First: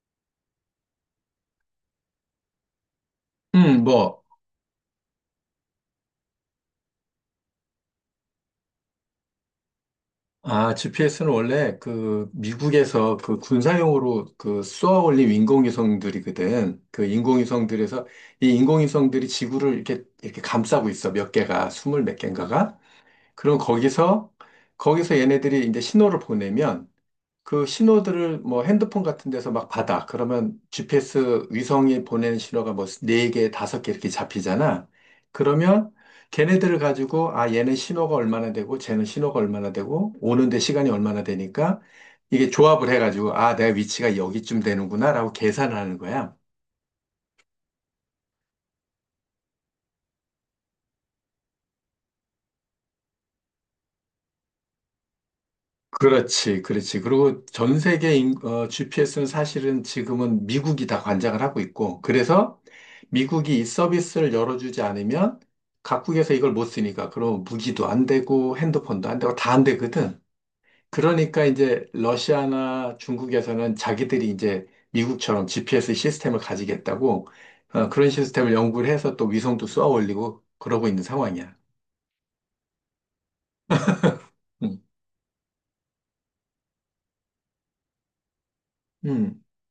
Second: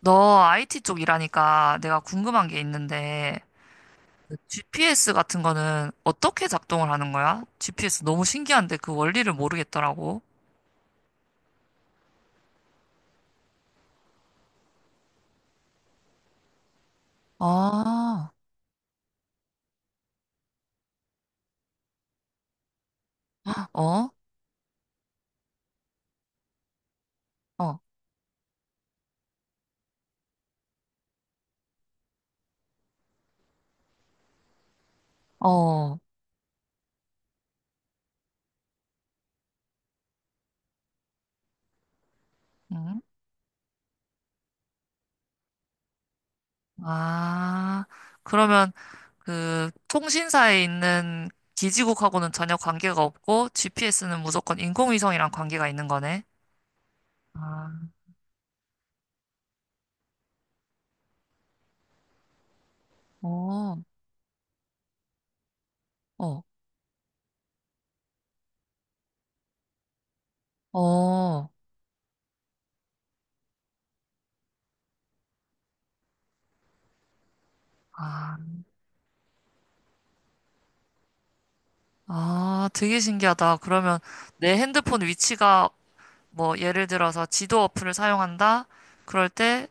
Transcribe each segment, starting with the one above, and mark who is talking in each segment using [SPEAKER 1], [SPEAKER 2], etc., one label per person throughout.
[SPEAKER 1] 너 IT 쪽 일하니까 내가 궁금한 게 있는데,
[SPEAKER 2] 음, 뭐,
[SPEAKER 1] GPS 같은 거는 어떻게 작동을 하는 거야? GPS 너무 신기한데 그 원리를 모르겠더라고.
[SPEAKER 2] GPS는 원래 그 미국에서 그 군사용으로 그 쏘아 올린 인공위성들이거든. 그 인공위성들에서
[SPEAKER 1] 아,
[SPEAKER 2] 이 인공위성들이 지구를 이렇게, 이렇게 감싸고 있어. 몇 개가, 스물 몇 개인가가. 그럼
[SPEAKER 1] 어?
[SPEAKER 2] 거기서 얘네들이 이제 신호를 보내면 그
[SPEAKER 1] 어,
[SPEAKER 2] 신호들을 뭐 핸드폰 같은 데서 막 받아. 그러면 GPS 위성이 보내는 신호가 뭐 네개 다섯 개 이렇게 잡히잖아. 그러면
[SPEAKER 1] 어,
[SPEAKER 2] 걔네들을 가지고 아, 얘는 신호가 얼마나 되고 쟤는 신호가 얼마나 되고 오는데 시간이 얼마나 되니까 이게 조합을
[SPEAKER 1] 응?
[SPEAKER 2] 해가지고 아, 내가 위치가 여기쯤 되는구나라고 계산하는 거야.
[SPEAKER 1] 아, 그러면 그 통신사에 있는 기지국하고는 전혀 관계가 없고, GPS는 무조건 인공위성이랑 관계가 있는 거네.
[SPEAKER 2] 그렇지, 그렇지. 그리고
[SPEAKER 1] 아,
[SPEAKER 2] 전 세계 GPS는 사실은 지금은 미국이 다 관장을 하고 있고, 그래서 미국이 이
[SPEAKER 1] 어,
[SPEAKER 2] 서비스를 열어주지 않으면 각국에서
[SPEAKER 1] 어,
[SPEAKER 2] 이걸 못 쓰니까, 그럼 무기도 안 되고, 핸드폰도 안 되고, 다 안 되거든. 그러니까
[SPEAKER 1] 어,
[SPEAKER 2] 이제 러시아나 중국에서는 자기들이 이제 미국처럼 GPS 시스템을 가지겠다고, 그런
[SPEAKER 1] 아,
[SPEAKER 2] 시스템을 연구를 해서 또 위성도 쏘아 올리고, 그러고 있는 상황이야.
[SPEAKER 1] 아, 되게 신기하다. 그러면 내
[SPEAKER 2] 음,
[SPEAKER 1] 핸드폰 위치가 뭐 예를 들어서 지도 어플을 사용한다? 그럴
[SPEAKER 2] 음,
[SPEAKER 1] 때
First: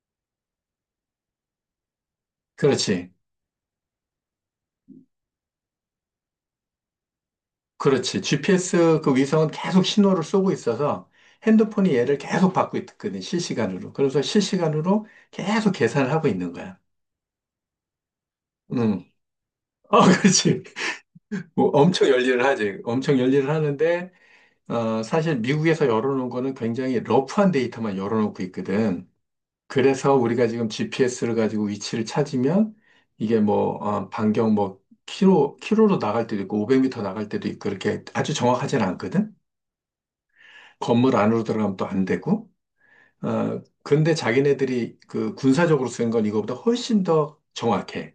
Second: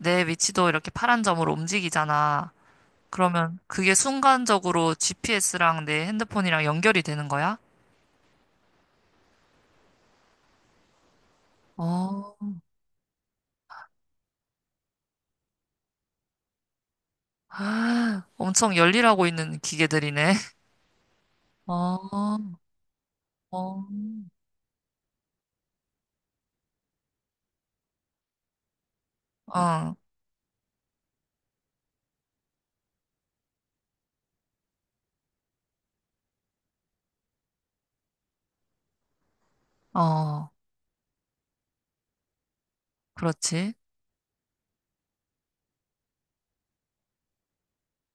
[SPEAKER 1] 내 위치도 이렇게 파란 점으로 움직이잖아.
[SPEAKER 2] 그렇지,
[SPEAKER 1] 그러면 그게 순간적으로 GPS랑 내 핸드폰이랑 연결이 되는 거야?
[SPEAKER 2] 그렇지. GPS 그 위성은 계속 신호를 쏘고 있어서 핸드폰이 얘를
[SPEAKER 1] 어,
[SPEAKER 2] 계속 받고 있거든, 실시간으로. 그래서 실시간으로 계속 계산을 하고 있는 거야.
[SPEAKER 1] 엄청
[SPEAKER 2] 응.
[SPEAKER 1] 열일하고 있는
[SPEAKER 2] 어,
[SPEAKER 1] 기계들이네.
[SPEAKER 2] 그렇지. 뭐 엄청
[SPEAKER 1] 어,
[SPEAKER 2] 열일을 하지. 엄청 열일을
[SPEAKER 1] 어,
[SPEAKER 2] 하는데, 사실 미국에서 열어놓은 거는 굉장히 러프한 데이터만 열어놓고 있거든.
[SPEAKER 1] 어,
[SPEAKER 2] 그래서 우리가 지금 GPS를 가지고 위치를 찾으면 이게 뭐, 반경 뭐, 키로, 키로로 나갈 때도 있고, 500m 나갈 때도 있고, 그렇게 아주 정확하진 않거든.
[SPEAKER 1] 어,
[SPEAKER 2] 건물 안으로 들어가면 또 안 되고. 어,
[SPEAKER 1] 그렇지.
[SPEAKER 2] 근데 자기네들이 그 군사적으로 쓴 건 이거보다 훨씬 더 정확해.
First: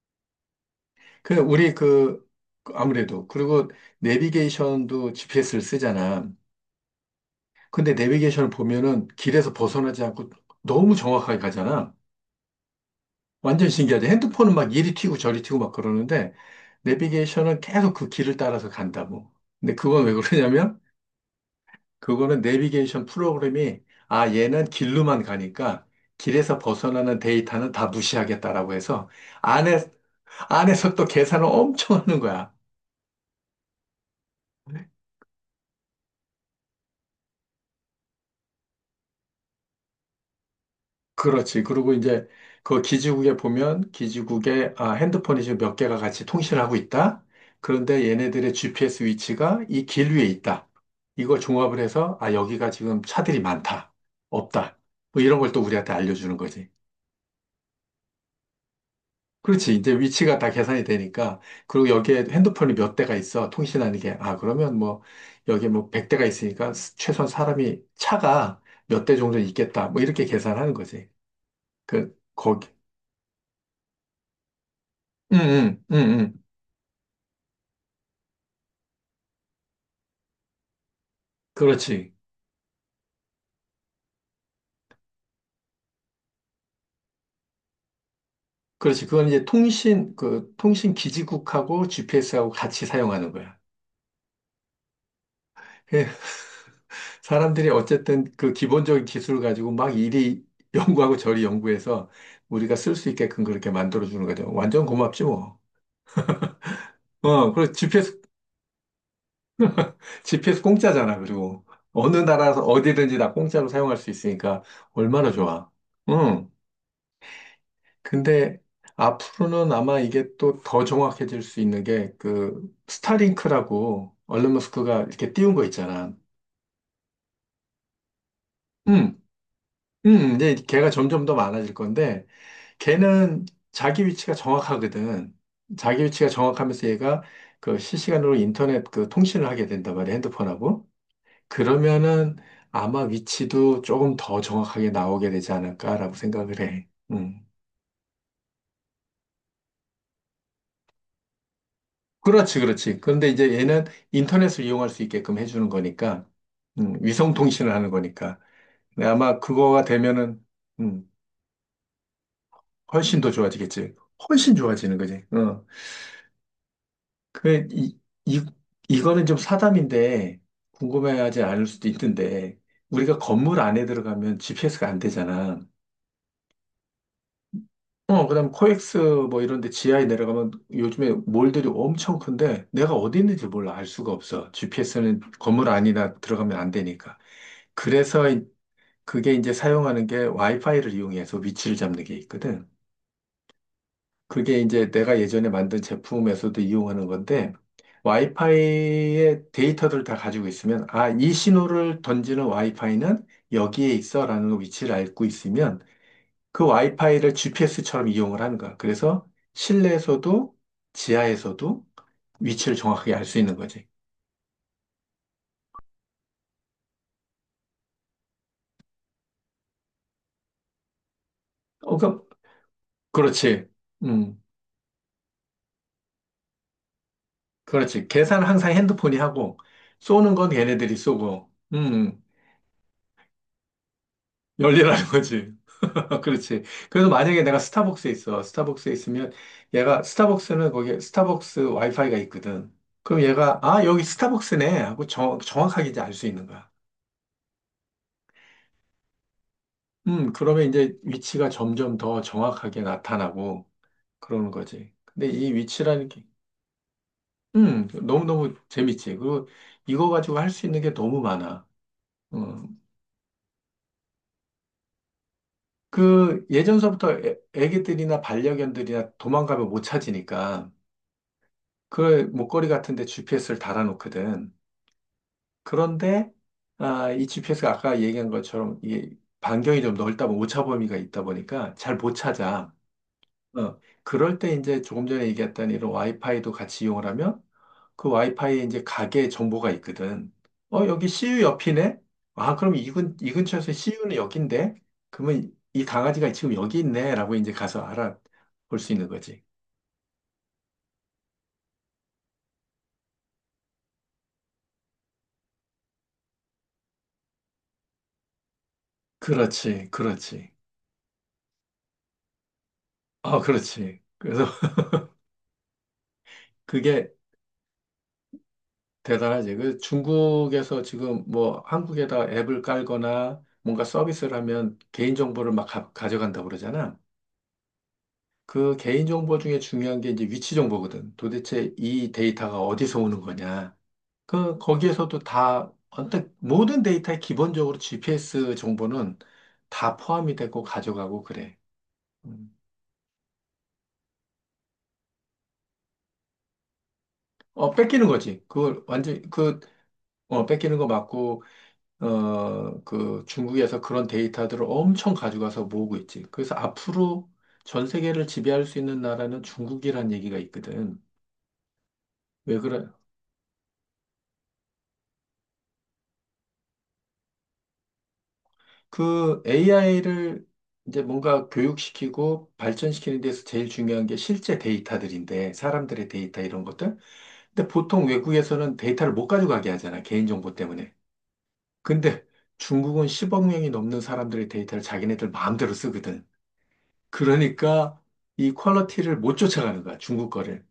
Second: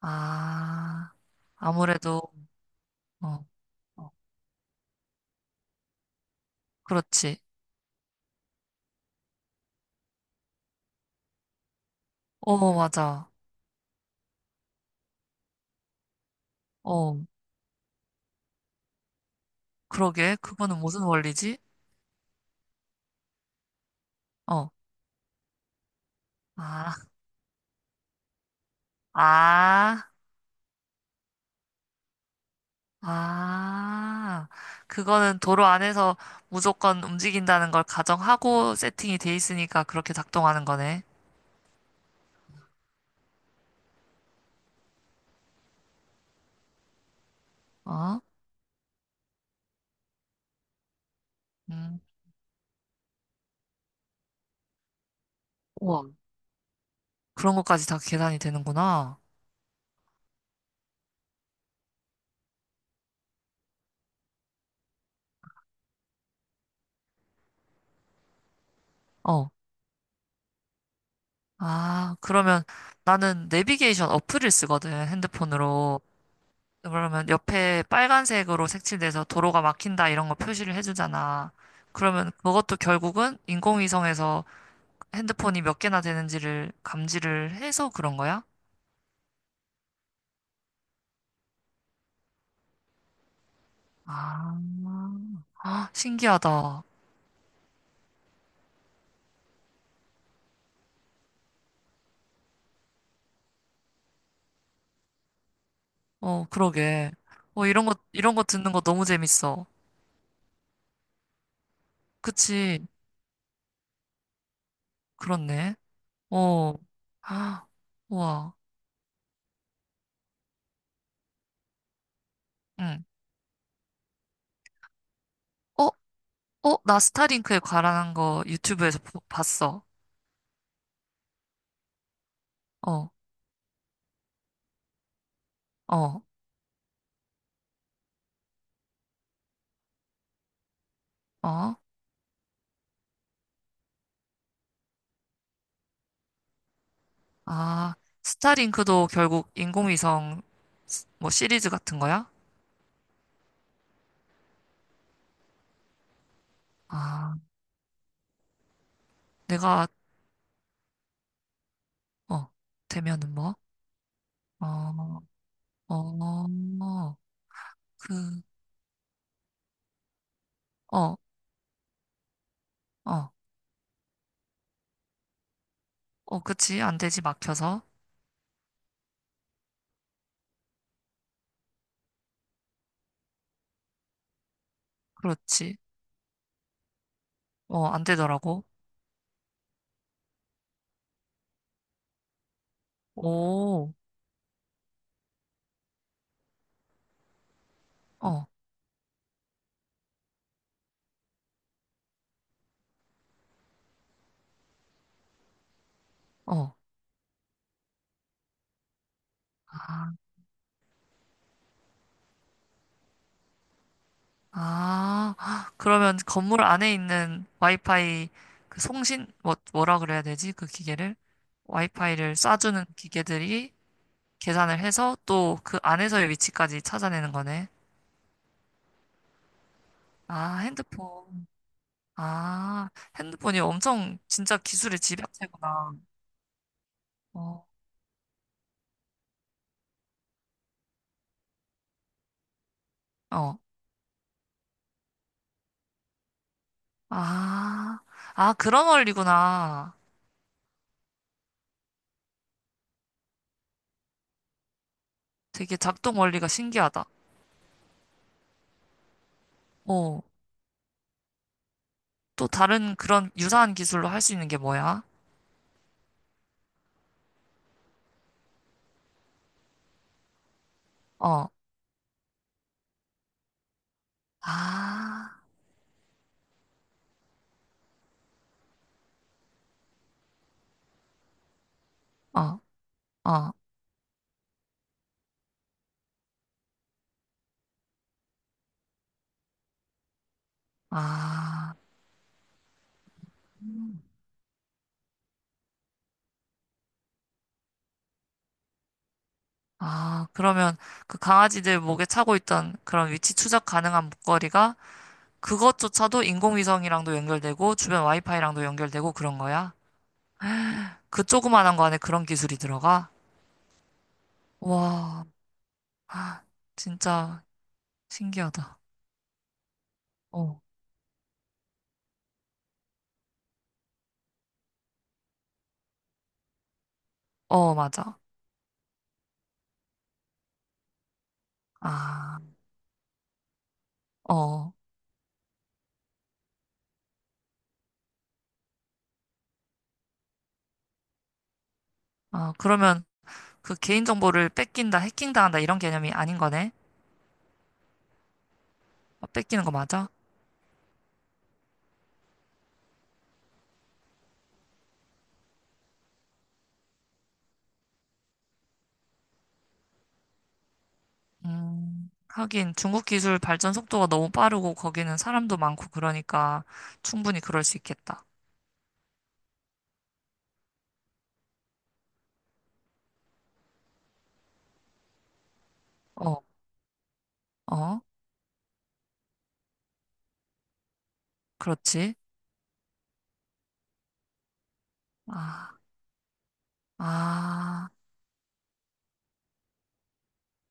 [SPEAKER 1] 아,
[SPEAKER 2] 그, 우리 그,
[SPEAKER 1] 아무래도,
[SPEAKER 2] 아무래도.
[SPEAKER 1] 어,
[SPEAKER 2] 그리고
[SPEAKER 1] 어,
[SPEAKER 2] 내비게이션도 GPS를 쓰잖아.
[SPEAKER 1] 그렇지.
[SPEAKER 2] 근데 내비게이션을 보면은 길에서 벗어나지 않고 너무 정확하게 가잖아.
[SPEAKER 1] 어, 맞아.
[SPEAKER 2] 완전 신기하지. 핸드폰은 막 이리 튀고 저리 튀고 막 그러는데,
[SPEAKER 1] 어.
[SPEAKER 2] 내비게이션은 계속 그 길을 따라서 간다고. 근데 그건 왜
[SPEAKER 1] 그러게, 그거는
[SPEAKER 2] 그러냐면,
[SPEAKER 1] 무슨 원리지?
[SPEAKER 2] 그거는 내비게이션 프로그램이 아 얘는
[SPEAKER 1] 어,
[SPEAKER 2] 길로만 가니까 길에서
[SPEAKER 1] 아,
[SPEAKER 2] 벗어나는 데이터는 다 무시하겠다라고 해서 안에
[SPEAKER 1] 아,
[SPEAKER 2] 안에서 또 계산을 엄청 하는 거야.
[SPEAKER 1] 아. 그거는 도로 안에서 무조건 움직인다는 걸 가정하고 세팅이 돼 있으니까 그렇게 작동하는 거네.
[SPEAKER 2] 그렇지. 그리고 이제 그 기지국에 보면 기지국에 아, 핸드폰이 지금 몇 개가 같이 통신을 하고 있다. 그런데
[SPEAKER 1] 어?
[SPEAKER 2] 얘네들의 GPS 위치가 이 길 위에 있다. 이걸 종합을
[SPEAKER 1] 음,
[SPEAKER 2] 해서 아 여기가 지금 차들이 많다. 없다. 뭐 이런 걸 또 우리한테
[SPEAKER 1] 우와.
[SPEAKER 2] 알려주는 거지.
[SPEAKER 1] 그런 것까지 다 계산이 되는구나.
[SPEAKER 2] 그렇지. 이제 위치가 다 계산이 되니까. 그리고 여기에 핸드폰이 몇 대가 있어. 통신하는 게. 아, 그러면 뭐, 여기에 뭐 100대가 있으니까 최소한 사람이 차가 몇 대 정도
[SPEAKER 1] 어,
[SPEAKER 2] 있겠다. 뭐 이렇게 계산하는 거지. 그,
[SPEAKER 1] 아, 그러면
[SPEAKER 2] 거기.
[SPEAKER 1] 나는 내비게이션 어플을 쓰거든,
[SPEAKER 2] 응, 응,
[SPEAKER 1] 핸드폰으로.
[SPEAKER 2] 응, 응.
[SPEAKER 1] 그러면 옆에 빨간색으로 색칠돼서 도로가 막힌다 이런 거 표시를 해주잖아.
[SPEAKER 2] 그렇지,
[SPEAKER 1] 그러면 그것도 결국은 인공위성에서 핸드폰이 몇 개나 되는지를 감지를 해서 그런 거야?
[SPEAKER 2] 그렇지. 그건 이제 통신, 그, 통신 기지국하고 GPS하고 같이 사용하는 거야.
[SPEAKER 1] 아, 아,
[SPEAKER 2] 예.
[SPEAKER 1] 신기하다.
[SPEAKER 2] 사람들이 어쨌든 그 기본적인 기술을 가지고 막 이리 연구하고 저리 연구해서 우리가 쓸 수 있게끔 그렇게 만들어주는 거죠. 완전 고맙지 뭐.
[SPEAKER 1] 어, 그러게. 어,
[SPEAKER 2] 그리고
[SPEAKER 1] 이런 거, 이런 거 듣는 거 너무 재밌어.
[SPEAKER 2] GPS 공짜잖아, 그리고. 어느 나라에서
[SPEAKER 1] 그치,
[SPEAKER 2] 어디든지 다 공짜로 사용할 수 있으니까 얼마나 좋아.
[SPEAKER 1] 그렇네.
[SPEAKER 2] 응.
[SPEAKER 1] 어, 아, 우와,
[SPEAKER 2] 근데 앞으로는 아마 이게 또 더 정확해질 수 있는 게 그
[SPEAKER 1] 응.
[SPEAKER 2] 스타링크라고 얼른 머스크가 이렇게 띄운 거
[SPEAKER 1] 어,
[SPEAKER 2] 있잖아.
[SPEAKER 1] 어, 나 스타링크에 관한 거 유튜브에서
[SPEAKER 2] 응.
[SPEAKER 1] 봤어.
[SPEAKER 2] 응. 이제 걔가 점점 더 많아질 건데
[SPEAKER 1] 어,
[SPEAKER 2] 걔는 자기 위치가 정확하거든. 자기
[SPEAKER 1] 어,
[SPEAKER 2] 위치가 정확하면서 얘가 그 실시간으로 인터넷 그 통신을 하게 된단 말이야, 핸드폰하고.
[SPEAKER 1] 어,
[SPEAKER 2] 그러면은 아마 위치도 조금 더 정확하게 나오게 되지 않을까라고 생각을 해. 음.
[SPEAKER 1] 아, 스타링크도 결국 인공위성 스- 뭐 시리즈 같은 거야?
[SPEAKER 2] 그렇지, 그렇지. 그런데 이제 얘는 인터넷을 이용할 수 있게끔 해주는 거니까, 위성
[SPEAKER 1] 아,
[SPEAKER 2] 통신을 하는 거니까. 근데 아마 그거가
[SPEAKER 1] 내가,
[SPEAKER 2] 되면은, 음,
[SPEAKER 1] 어,
[SPEAKER 2] 훨씬
[SPEAKER 1] 되면은
[SPEAKER 2] 더
[SPEAKER 1] 뭐?
[SPEAKER 2] 좋아지겠지. 훨씬 좋아지는
[SPEAKER 1] 어,
[SPEAKER 2] 거지. 어.
[SPEAKER 1] 어,
[SPEAKER 2] 그, 이,
[SPEAKER 1] 그,
[SPEAKER 2] 이, 이거는 좀 사담인데,
[SPEAKER 1] 어,
[SPEAKER 2] 궁금해하지 않을 수도 있는데, 우리가
[SPEAKER 1] 어,
[SPEAKER 2] 건물 안에 들어가면 GPS가 안 되잖아.
[SPEAKER 1] 어, 그치. 안 되지, 막혀서.
[SPEAKER 2] 어, 그다음 코엑스 뭐 이런 데 지하에 내려가면 요즘에 몰들이 엄청 큰데 내가 어디 있는지 몰라 알 수가 없어. GPS는 건물
[SPEAKER 1] 그렇지.
[SPEAKER 2] 안이나 들어가면 안 되니까.
[SPEAKER 1] 어, 안
[SPEAKER 2] 그래서
[SPEAKER 1] 되더라고.
[SPEAKER 2] 그게 이제 사용하는 게 와이파이를 이용해서 위치를 잡는 게 있거든.
[SPEAKER 1] 오,
[SPEAKER 2] 그게 이제 내가 예전에 만든 제품에서도 이용하는 건데
[SPEAKER 1] 어,
[SPEAKER 2] 와이파이의 데이터들을 다 가지고 있으면 아, 이 신호를 던지는 와이파이는 여기에 있어라는 위치를 알고 있으면 그
[SPEAKER 1] 어.
[SPEAKER 2] 와이파이를 GPS처럼 이용을 하는 거야. 그래서 실내에서도 지하에서도 위치를 정확하게 알 수 있는 거지.
[SPEAKER 1] 아, 아, 그러면 건물 안에 있는 와이파이, 그 송신, 뭐, 뭐라 그래야 되지? 그 기계를?
[SPEAKER 2] 어, 그,
[SPEAKER 1] 와이파이를 쏴주는
[SPEAKER 2] 그렇지.
[SPEAKER 1] 기계들이
[SPEAKER 2] 음,
[SPEAKER 1] 계산을 해서 또 그 안에서의 위치까지 찾아내는 거네.
[SPEAKER 2] 그렇지. 계산은 항상 핸드폰이 하고, 쏘는 건
[SPEAKER 1] 아,
[SPEAKER 2] 걔네들이
[SPEAKER 1] 핸드폰.
[SPEAKER 2] 쏘고,
[SPEAKER 1] 아, 핸드폰이 엄청 진짜 기술의
[SPEAKER 2] 열리라는 거지.
[SPEAKER 1] 집약체구나.
[SPEAKER 2] 그렇지. 그래서 만약에 내가
[SPEAKER 1] 어,
[SPEAKER 2] 스타벅스에 있어. 스타벅스에 있으면 얘가, 스타벅스는 거기에 스타벅스 와이파이가 있거든. 그럼 얘가,
[SPEAKER 1] 어.
[SPEAKER 2] 아, 여기 스타벅스네. 하고 정확하게 이제 알 수 있는 거야.
[SPEAKER 1] 아, 아, 그런 원리구나.
[SPEAKER 2] 그러면 이제 위치가 점점 더 정확하게 나타나고 그러는 거지. 근데 이
[SPEAKER 1] 되게
[SPEAKER 2] 위치라는
[SPEAKER 1] 작동
[SPEAKER 2] 게,
[SPEAKER 1] 원리가 신기하다.
[SPEAKER 2] 너무너무 재밌지. 그리고 이거
[SPEAKER 1] 어,
[SPEAKER 2] 가지고 할 수 있는 게 너무 많아.
[SPEAKER 1] 또
[SPEAKER 2] 음,
[SPEAKER 1] 다른 그런 유사한 기술로 할 수 있는 게 뭐야?
[SPEAKER 2] 그 예전서부터 애기들이나 반려견들이나 도망가면 못 찾으니까
[SPEAKER 1] 어,
[SPEAKER 2] 그 목걸이 같은 데 GPS를 달아놓거든.
[SPEAKER 1] 아,
[SPEAKER 2] 그런데, 아, 이 GPS가 아까 얘기한 것처럼 이게 반경이 좀 넓다 보면 오차 범위가 있다 보니까 잘 못
[SPEAKER 1] 어,
[SPEAKER 2] 찾아.
[SPEAKER 1] 어,
[SPEAKER 2] 어, 그럴 때 이제 조금 전에 얘기했던 이런 와이파이도 같이 이용을 하면 그 와이파이에 이제 가게 정보가 있거든. 어, 여기 CU
[SPEAKER 1] 아,
[SPEAKER 2] 옆이네? 아, 그럼 이 근처에서 CU는 여긴데? 그러면 이 강아지가 지금 여기 있네? 라고 이제 가서 알아볼 수 있는 거지.
[SPEAKER 1] 아, 그러면 그 강아지들 목에 차고 있던 그런 위치 추적 가능한 목걸이가 그것조차도 인공위성이랑도 연결되고 주변 와이파이랑도 연결되고 그런 거야?
[SPEAKER 2] 그렇지, 그렇지.
[SPEAKER 1] 그 조그만한 거 안에 그런 기술이 들어가?
[SPEAKER 2] 아, 그렇지. 그래서
[SPEAKER 1] 와, 아,
[SPEAKER 2] 그게
[SPEAKER 1] 진짜 신기하다.
[SPEAKER 2] 대단하지. 그
[SPEAKER 1] 어,
[SPEAKER 2] 중국에서 지금 뭐 한국에다 앱을 깔거나 뭔가 서비스를 하면 개인정보를 막 져간다고 그러잖아.
[SPEAKER 1] 어, 맞아.
[SPEAKER 2] 그 개인정보 중에 중요한 게 이제 위치 정보거든. 도대체 이
[SPEAKER 1] 아.
[SPEAKER 2] 데이터가 어디서 오는 거냐.
[SPEAKER 1] 어.
[SPEAKER 2] 거기에서도 모든 데이터에 기본적으로 GPS 정보는 다 포함이 되고 가져가고 그래.
[SPEAKER 1] 아,
[SPEAKER 2] 음.
[SPEAKER 1] 그러면 그 개인정보를 뺏긴다, 해킹당한다 이런 개념이 아닌 거네?
[SPEAKER 2] 어, 뺏기는 거지.
[SPEAKER 1] 아, 뺏기는 거 맞아?
[SPEAKER 2] 어, 뺏기는 거 맞고, 어, 그 중국에서 그런 데이터들을 엄청 가져가서 모으고 있지. 그래서 앞으로 전 세계를 지배할 수 있는 나라는 중국이란 얘기가 있거든. 왜 그
[SPEAKER 1] 하긴
[SPEAKER 2] 래
[SPEAKER 1] 중국 기술 발전 속도가 너무 빠르고 거기는 사람도 많고 그러니까 충분히 그럴 수 있겠다.
[SPEAKER 2] 그 AI를 이제 뭔가 교육시키고 발전시키는 데서 제일 중요한 게 실제 데이터들인데, 사람들의 데이터
[SPEAKER 1] 어,
[SPEAKER 2] 이런 것들. 근데
[SPEAKER 1] 어,
[SPEAKER 2] 보통 외국에서는 데이터를 못 가져가게 하잖아, 개인정보 때문에.
[SPEAKER 1] 그렇지.
[SPEAKER 2] 근데 중국은 10억 명이 넘는 사람들의 데이터를 자기네들 마음대로
[SPEAKER 1] 아,
[SPEAKER 2] 쓰거든.
[SPEAKER 1] 아,
[SPEAKER 2] 그러니까 이 퀄리티를 못 쫓아가는 거야, 중국 거를.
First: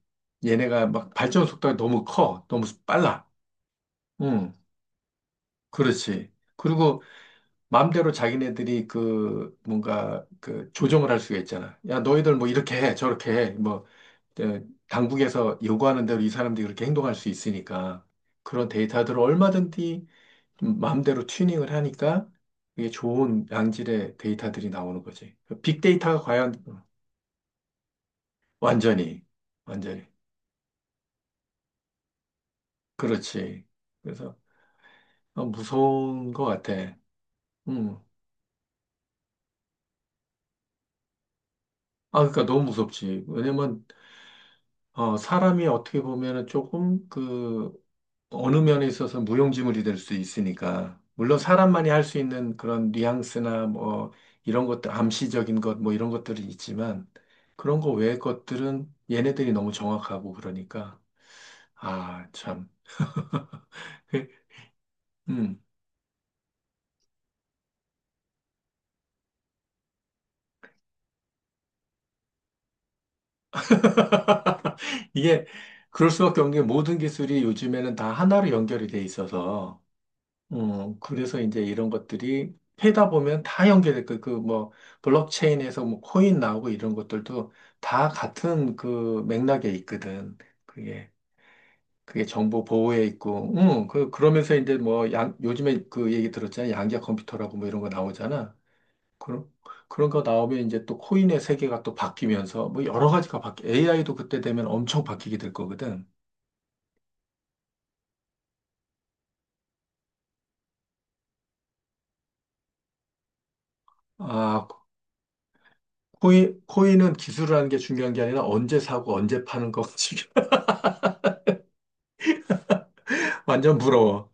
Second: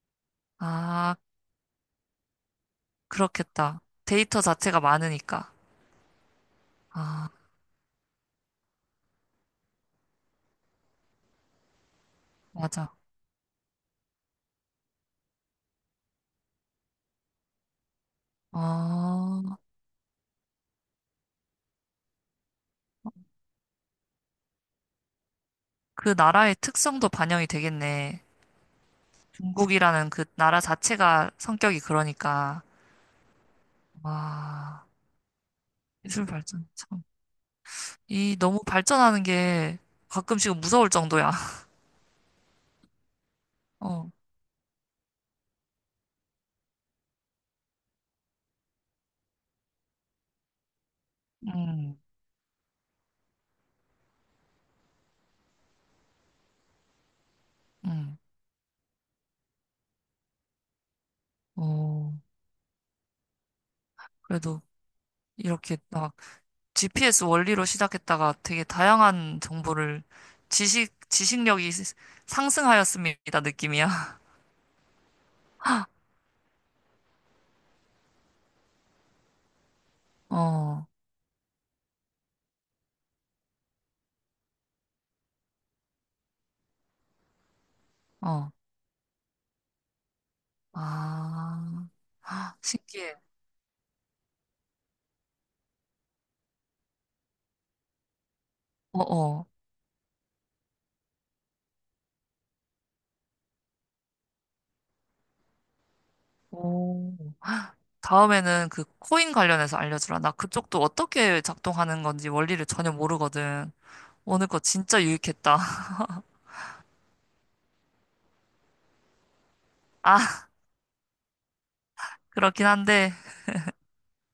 [SPEAKER 2] 얘네가 막
[SPEAKER 1] 아,
[SPEAKER 2] 발전 속도가 너무 커, 너무 빨라.
[SPEAKER 1] 그렇겠다. 데이터
[SPEAKER 2] 응,
[SPEAKER 1] 자체가 많으니까.
[SPEAKER 2] 그렇지. 그리고
[SPEAKER 1] 아,
[SPEAKER 2] 마음대로 자기네들이 그 뭔가 그 조정을 할 수가 있잖아. 야, 너희들 뭐 이렇게 해,
[SPEAKER 1] 맞아.
[SPEAKER 2] 저렇게 해. 뭐 어, 당국에서 요구하는 대로 이 사람들이 그렇게 행동할 수 있으니까 그런 데이터들을
[SPEAKER 1] 어,
[SPEAKER 2] 얼마든지 좀 마음대로 튜닝을 하니까 이게 좋은 양질의 데이터들이 나오는 거지. 그
[SPEAKER 1] 그
[SPEAKER 2] 빅데이터가 과연
[SPEAKER 1] 나라의 특성도 반영이 되겠네.
[SPEAKER 2] 완전히 완전히
[SPEAKER 1] 중국이라는 그 나라 자체가 성격이 그러니까.
[SPEAKER 2] 그렇지. 그래서
[SPEAKER 1] 와.
[SPEAKER 2] 어,
[SPEAKER 1] 기술
[SPEAKER 2] 무서운 것
[SPEAKER 1] 발전
[SPEAKER 2] 같아.
[SPEAKER 1] 참.
[SPEAKER 2] 음.
[SPEAKER 1] 이 너무 발전하는 게 가끔씩은 무서울 정도야.
[SPEAKER 2] 아, 그러니까 너무 무섭지. 왜냐면
[SPEAKER 1] 어.
[SPEAKER 2] 어, 사람이 어떻게 보면은 조금 그 어느 면에 있어서 무용지물이 될 수 있으니까. 물론 사람만이
[SPEAKER 1] 음.
[SPEAKER 2] 할 수 있는 그런 뉘앙스나 뭐 이런 것들, 암시적인 것 뭐 이런 것들이 있지만 그런 거
[SPEAKER 1] 음.
[SPEAKER 2] 외의 것들은 얘네들이 너무 정확하고 그러니까
[SPEAKER 1] 어.
[SPEAKER 2] 아, 참. 그,
[SPEAKER 1] 그래도
[SPEAKER 2] 음.
[SPEAKER 1] 이렇게 막 GPS 원리로 시작했다가 되게 다양한 정보를 지식 지식력이 상승하였습니다 느낌이야.
[SPEAKER 2] 이게 그럴 수밖에 없는 게 모든 기술이 요즘에는 다 하나로 연결이 돼 있어서
[SPEAKER 1] 어.
[SPEAKER 2] 그래서 이제 이런 것들이 해다 보면 다 연결될 거, 그 뭐, 블록체인에서 뭐, 코인 나오고 이런 것들도 다
[SPEAKER 1] 어.
[SPEAKER 2] 같은 그 맥락에 있거든.
[SPEAKER 1] 아.
[SPEAKER 2] 그게, 그게
[SPEAKER 1] 아,
[SPEAKER 2] 정보 보호에
[SPEAKER 1] 신기해.
[SPEAKER 2] 있고, 그러면서 이제 뭐, 요즘에 그 얘기 들었잖아. 양자 컴퓨터라고 뭐 이런 거 나오잖아.
[SPEAKER 1] 어, 어.
[SPEAKER 2] 그런, 그런 거 나오면 이제 또 코인의 세계가 또 바뀌면서 AI도 그때 되면 엄청 바뀌게 될 거거든.
[SPEAKER 1] 오. 다음에는 그 코인 관련해서 알려주라. 나 그쪽도 어떻게 작동하는 건지 원리를 전혀 모르거든. 오늘 거
[SPEAKER 2] 아,
[SPEAKER 1] 진짜 유익했다.
[SPEAKER 2] 코인은 기술을 하는 게 중요한 게 아니라 언제 사고 언제 파는 거
[SPEAKER 1] 아, 그렇긴 한데,
[SPEAKER 2] 완전 부러워.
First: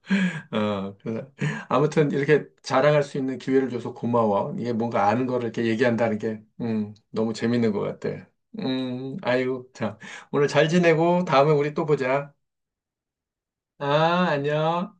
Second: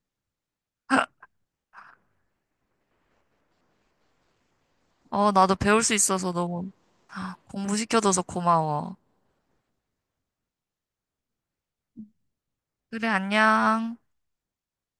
[SPEAKER 2] 어, 그래서 아무튼 이렇게 자랑할 수 있는 기회를 줘서 고마워. 이게 뭔가 아는
[SPEAKER 1] 어,
[SPEAKER 2] 거를
[SPEAKER 1] 나도
[SPEAKER 2] 이렇게
[SPEAKER 1] 배울 수
[SPEAKER 2] 얘기한다는
[SPEAKER 1] 있어서
[SPEAKER 2] 게,
[SPEAKER 1] 너무
[SPEAKER 2] 너무 재밌는 것
[SPEAKER 1] 공부시켜줘서
[SPEAKER 2] 같아.
[SPEAKER 1] 고마워.
[SPEAKER 2] 아이고, 참. 오늘 잘 지내고 다음에 우리 또 보자.
[SPEAKER 1] 그래, 안녕.
[SPEAKER 2] 아, 안녕.